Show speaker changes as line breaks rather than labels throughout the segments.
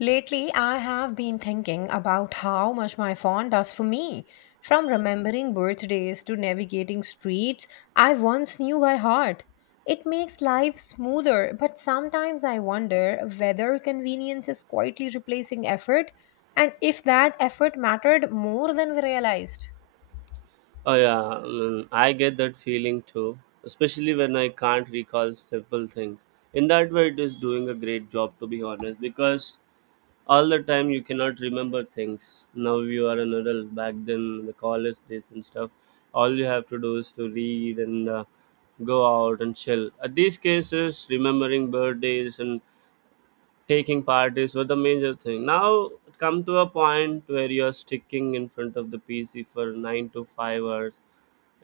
Lately, I have been thinking about how much my phone does for me. From remembering birthdays to navigating streets I once knew by heart. It makes life smoother, but sometimes I wonder whether convenience is quietly replacing effort and if that effort mattered more than we realized.
Oh yeah, mm, I get that feeling too, especially when I can't recall simple things. In that way, it is doing a great job to be honest, because all the time you cannot remember things. Now you are an adult. Back then, the college days and stuff, all you have to do is to read and go out and chill. At these cases, remembering birthdays and taking parties were the major thing. Now come to a point where you are sticking in front of the PC for 9 to 5 hours,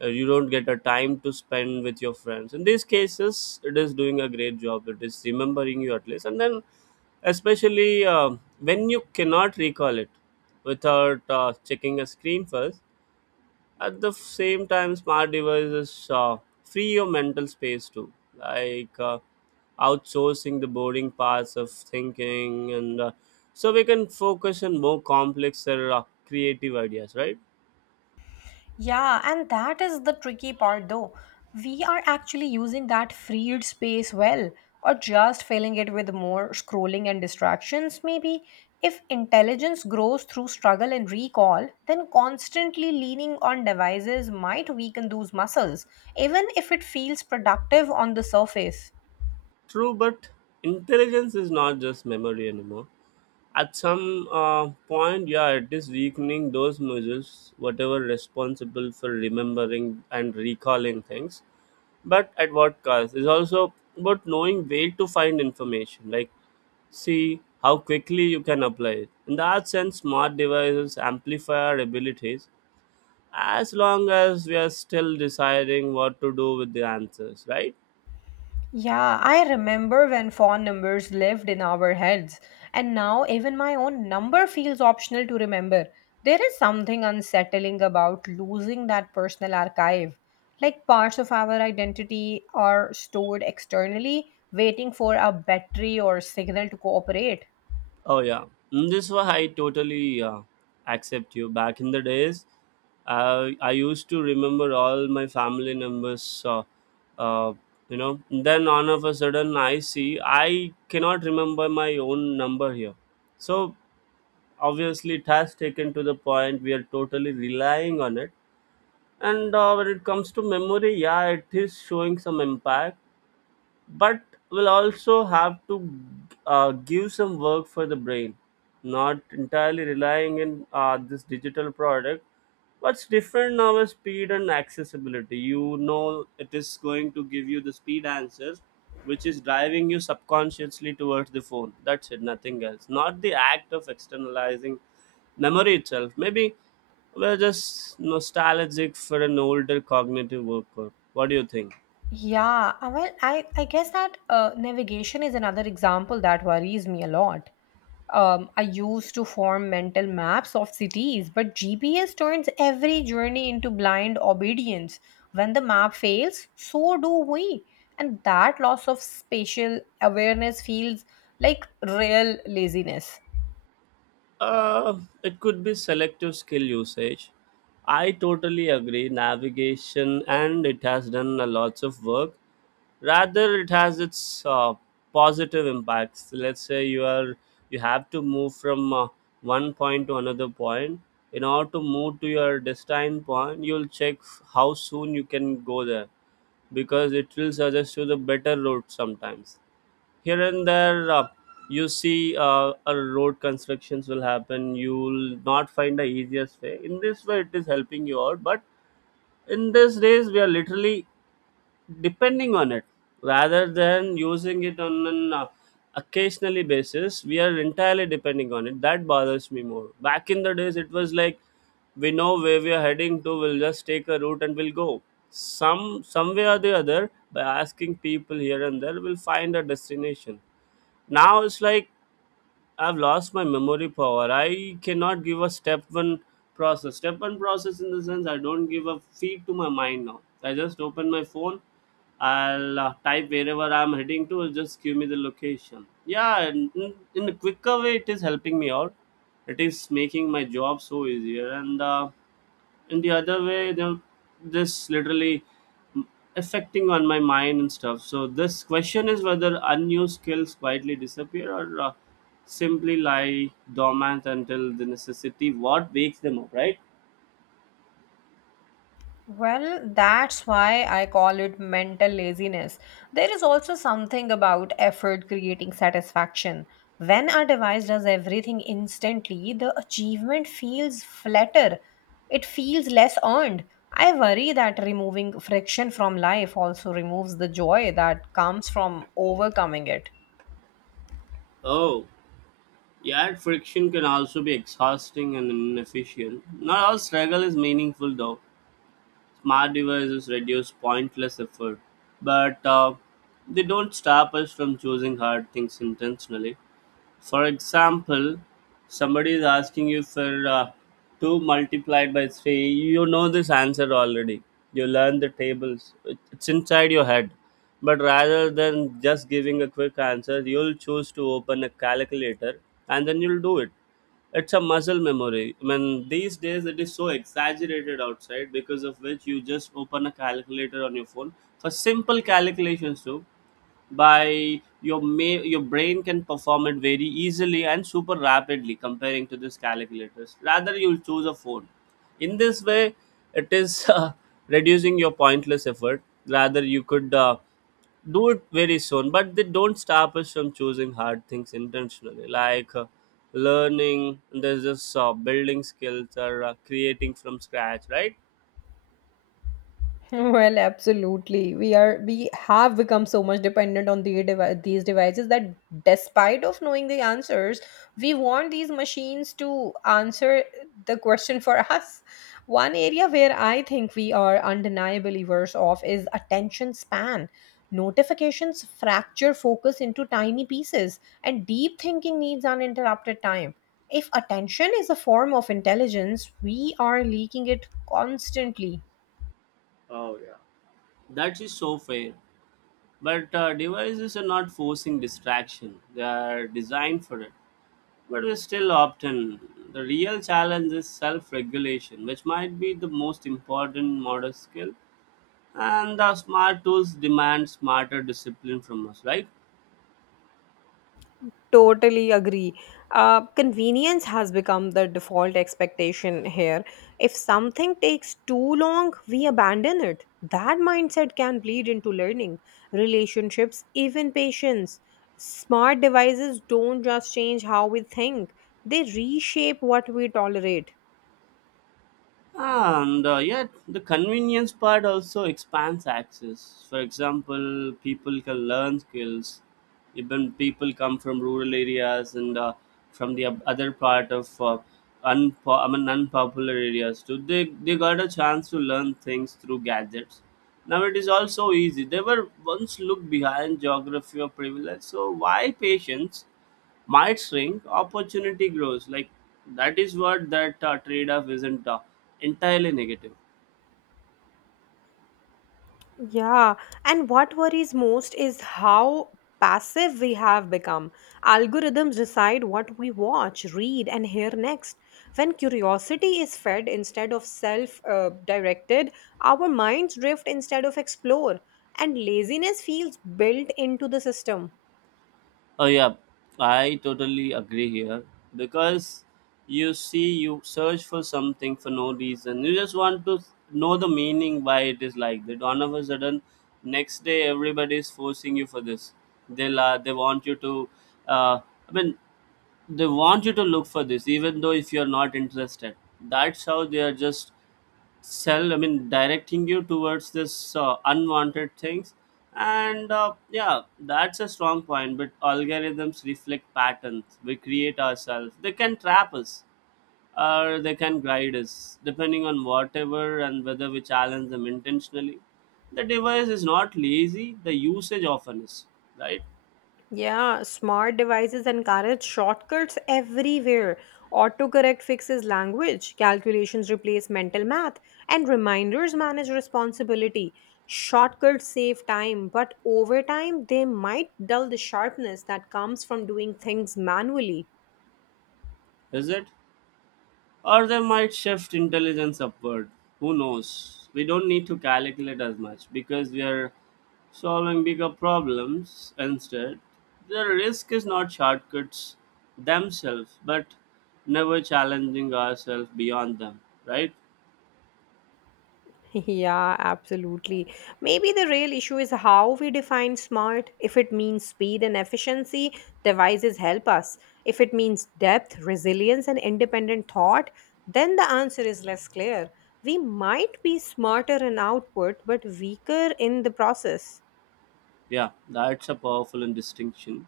you don't get a time to spend with your friends. In these cases, it is doing a great job. It is remembering you at least, and then especially when you cannot recall it without checking a screen first. At the same time, smart devices, free your mental space too, like, outsourcing the boring parts of thinking, and, so we can focus on more complex or, creative ideas, right?
Yeah, and that is the tricky part though. We are actually using that freed space well, or just filling it with more scrolling and distractions, maybe. If intelligence grows through struggle and recall, then constantly leaning on devices might weaken those muscles, even if it feels productive on the surface.
True, but intelligence is not just memory anymore. At some point, yeah, it is weakening those muscles, whatever responsible for remembering and recalling things. But at what cost? It's also about knowing where to find information, like see how quickly you can apply it. In that sense, smart devices amplify our abilities as long as we are still deciding what to do with the answers, right?
Yeah, I remember when phone numbers lived in our heads, and now even my own number feels optional to remember. There is something unsettling about losing that personal archive. Like parts of our identity are stored externally, waiting for a battery or signal to cooperate.
Oh yeah. Mm, this why I totally accept you. Back in the days, I used to remember all my family members. Uh, uh, then all of a sudden I see I cannot remember my own number here. So obviously, it has taken to the point we are totally relying on it. And when it comes to memory, yeah, it is showing some impact, but will also have to, give some work for the brain, not entirely relying in this digital product. What's different now is speed and accessibility. It is going to give you the speed answers, which is driving you subconsciously towards the phone. That's it, nothing else. Not the act of externalizing memory itself. Maybe we're just nostalgic for an older cognitive worker. What do you think?
Yeah, well, I guess that navigation is another example that worries me a lot. I used to form mental maps of cities, but GPS turns every journey into blind obedience. When the map fails, so do we. And that loss of spatial awareness feels like real laziness.
It could be selective skill usage. I totally agree. Navigation and it has done a lots of work. Rather, it has its positive impacts. Let's say you have to move from one point to another point. In order to move to your destined point, you'll check how soon you can go there, because it will suggest you the better route. Sometimes here and there, you see, a road constructions will happen, you'll not find the easiest way. In this way, it is helping you out. But in these days we are literally depending on it, rather than using it on an occasionally basis. We are entirely depending on it, that bothers me more. Back in the days it was like, we know where we are heading to, we'll just take a route and we'll go some way or the other, by asking people here and there we'll find a destination. Now it's like, I've lost my memory power. I cannot give a step one process. Step one process in the sense, I don't give a feed to my mind now. I just open my phone. I'll type wherever I'm heading to. It'll just give me the location. Yeah, and in a quicker way, it is helping me out. It is making my job so easier and. In the other way, this literally affecting on my mind and stuff. So this question is whether unused skills quietly disappear or simply lie dormant until the necessity what wakes them up, right?
Well, that's why I call it mental laziness. There is also something about effort creating satisfaction. When our device does everything instantly, the achievement feels flatter. It feels less earned. I worry that removing friction from life also removes the joy that comes from overcoming it.
Oh yeah, friction can also be exhausting and inefficient. Not all struggle is meaningful though. Smart devices reduce pointless effort, but they don't stop us from choosing hard things intentionally. For example, somebody is asking you for 2 multiplied by 3. You know this answer already. You learn the tables. It's inside your head. But rather than just giving a quick answer, you'll choose to open a calculator and then you'll do it. It's a muscle memory. I mean, these days it is so exaggerated outside, because of which you just open a calculator on your phone for simple calculations too. By your may your brain can perform it very easily and super rapidly comparing to these calculators, rather you'll choose a phone. In this way, it is reducing your pointless effort, rather you could do it very soon. But they don't stop us from choosing hard things intentionally, like learning, there's this building skills, or creating from scratch, right?
Well, absolutely. We have become so much dependent on the these devices that despite of knowing the answers, we want these machines to answer the question for us. One area where I think we are undeniably worse off is attention span. Notifications fracture focus into tiny pieces, and deep thinking needs uninterrupted time. If attention is a form of intelligence, we are leaking it constantly.
Oh yeah. That is so fair. But devices are not forcing distraction, they are designed for it. But we still often, the real challenge is self regulation, which might be the most important modern skill. And the smart tools demand smarter discipline from us, right?
Totally agree. Convenience has become the default expectation here. If something takes too long, we abandon it. That mindset can bleed into learning, relationships, even patience. Smart devices don't just change how we think, they reshape what we tolerate.
And yet, the convenience part also expands access. For example, people can learn skills. Even people come from rural areas and, from the other part of I mean, unpopular areas too. They got a chance to learn things through gadgets. Now it is also easy. They were once looked behind geography or privilege. So why patience? Might shrink, opportunity grows. Like that is what that trade-off isn't entirely negative.
Yeah, and what worries most is how passive we have become. Algorithms decide what we watch, read, and hear next. When curiosity is fed instead of self directed, our minds drift instead of explore, and laziness feels built into the system.
Oh yeah, I totally agree here, because you see, you search for something for no reason. You just want to know the meaning why it is like that. All of a sudden, next day everybody is forcing you for this. They'll they want you to. Uh, I mean, they want you to look for this, even though if you are not interested. That's how they are just sell I mean directing you towards this unwanted things. And yeah, that's a strong point. But algorithms reflect patterns we create ourselves. They can trap us or they can guide us, depending on whatever and whether we challenge them intentionally. The device is not lazy, the usage often is, right?
Yeah, smart devices encourage shortcuts everywhere. Autocorrect fixes language, calculations replace mental math, and reminders manage responsibility. Shortcuts save time, but over time, they might dull the sharpness that comes from doing things manually.
Is it? Or they might shift intelligence upward. Who knows? We don't need to calculate as much because we are solving bigger problems instead. The risk is not shortcuts themselves, but never challenging ourselves beyond them, right?
Yeah, absolutely. Maybe the real issue is how we define smart. If it means speed and efficiency, devices help us. If it means depth, resilience, and independent thought, then the answer is less clear. We might be smarter in output, but weaker in the process.
Yeah, that's a powerful and distinction.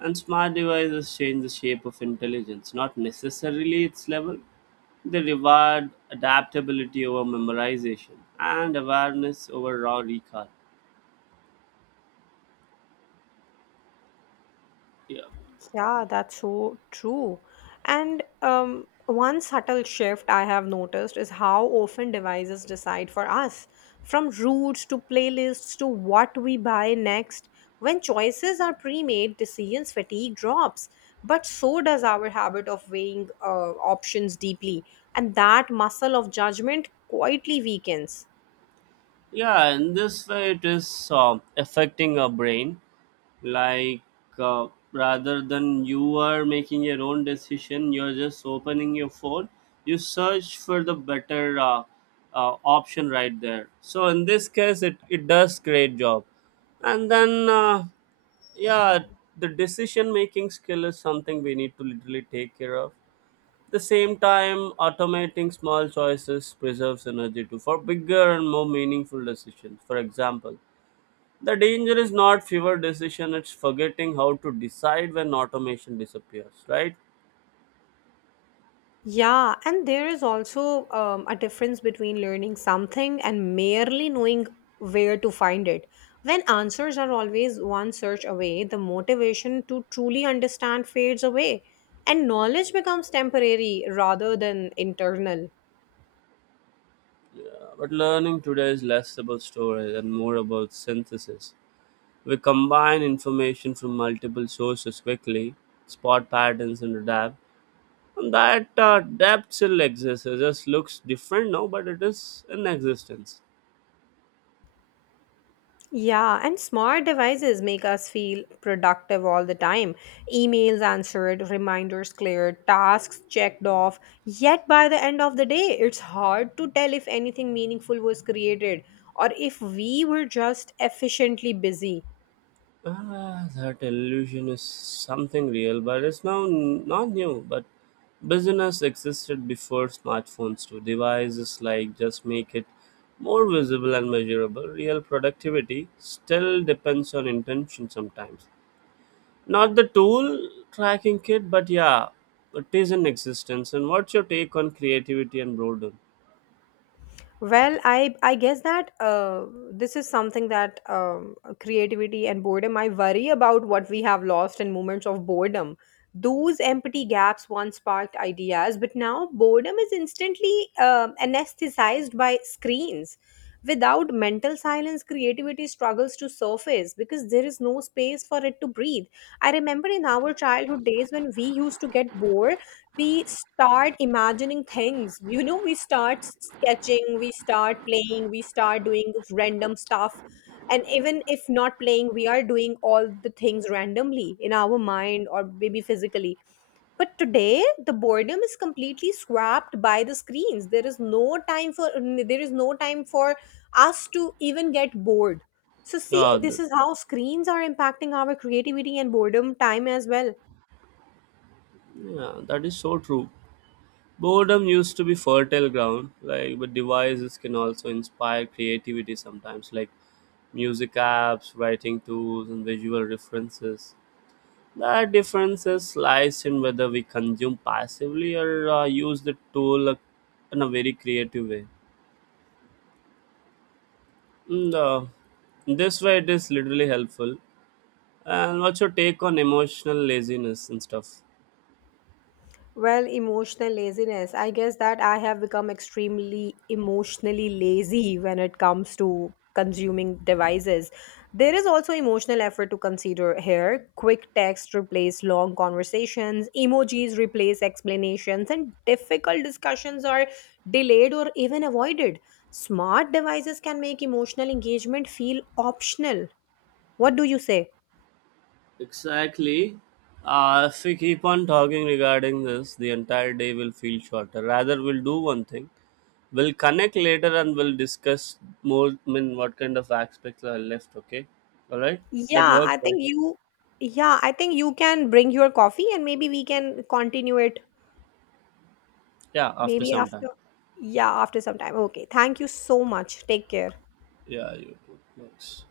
And smart devices change the shape of intelligence, not necessarily its level. They reward adaptability over memorization and awareness over raw recall. Yeah.
Yeah, that's so true. And one subtle shift I have noticed is how often devices decide for us, from routes to playlists to what we buy next. When choices are pre made, decisions fatigue drops, but so does our habit of weighing options deeply. And that muscle of judgment quietly weakens.
Yeah, in this way it is affecting our brain, like, uh, rather than you are making your own decision, you're just opening your phone. You search for the better option right there. So in this case it does great job. And then, yeah, the decision making skill is something we need to literally take care of. The same time, automating small choices preserves energy too for bigger and more meaningful decisions. For example, the danger is not fewer decision, it's forgetting how to decide when automation disappears, right?
Yeah, and there is also a difference between learning something and merely knowing where to find it. When answers are always one search away, the motivation to truly understand fades away, and knowledge becomes temporary rather than internal.
But learning today is less about storage and more about synthesis. We combine information from multiple sources quickly, spot patterns and adapt. And that depth still exists. It just looks different now, but it is in existence.
Yeah, and smart devices make us feel productive all the time. Emails answered, reminders cleared, tasks checked off. Yet by the end of the day, it's hard to tell if anything meaningful was created or if we were just efficiently busy.
Ah, that illusion is something real, but it's not new. But business existed before smartphones too. Devices like just make it more visible and measurable. Real productivity still depends on intention sometimes. Not the tool tracking kit, but yeah, it is in existence. And what's your take on creativity and boredom?
Well, I guess that this is something that creativity and boredom. I worry about what we have lost in moments of boredom. Those empty gaps once sparked ideas, but now boredom is instantly anesthetized by screens. Without mental silence, creativity struggles to surface because there is no space for it to breathe. I remember in our childhood days when we used to get bored, we start imagining things. You know, we start sketching, we start playing, we start doing this random stuff, and even if not playing, we are doing all the things randomly in our mind or maybe physically. But today the boredom is completely swapped by the screens. There is no time for us to even get bored. So see,
Yeah,
this is how screens are impacting our creativity and boredom time as well.
yeah, that is so true. Boredom used to be fertile ground, like, but devices can also inspire creativity sometimes, like music apps, writing tools, and visual references. That differences lies in whether we consume passively or use the tool in a very creative way. And, this way, it is literally helpful. And what's your take on emotional laziness and stuff?
Well, emotional laziness. I guess that I have become extremely emotionally lazy when it comes to consuming devices. There is also emotional effort to consider here. Quick text replace long conversations, emojis replace explanations, and difficult discussions are delayed or even avoided. Smart devices can make emotional engagement feel optional. What do you say?
Exactly. If we keep on talking regarding this, the entire day will feel shorter. Rather, we'll do one thing. We'll connect later and we'll discuss more. I mean, what kind of aspects are left? Okay. All right. That
Yeah,
works,
I
right?
think you, yeah, I think you can bring your coffee and maybe we can continue it
Yeah. After
maybe
some time.
after, yeah, after some time. Okay, thank you so much. Take care.
Yeah. You. Works.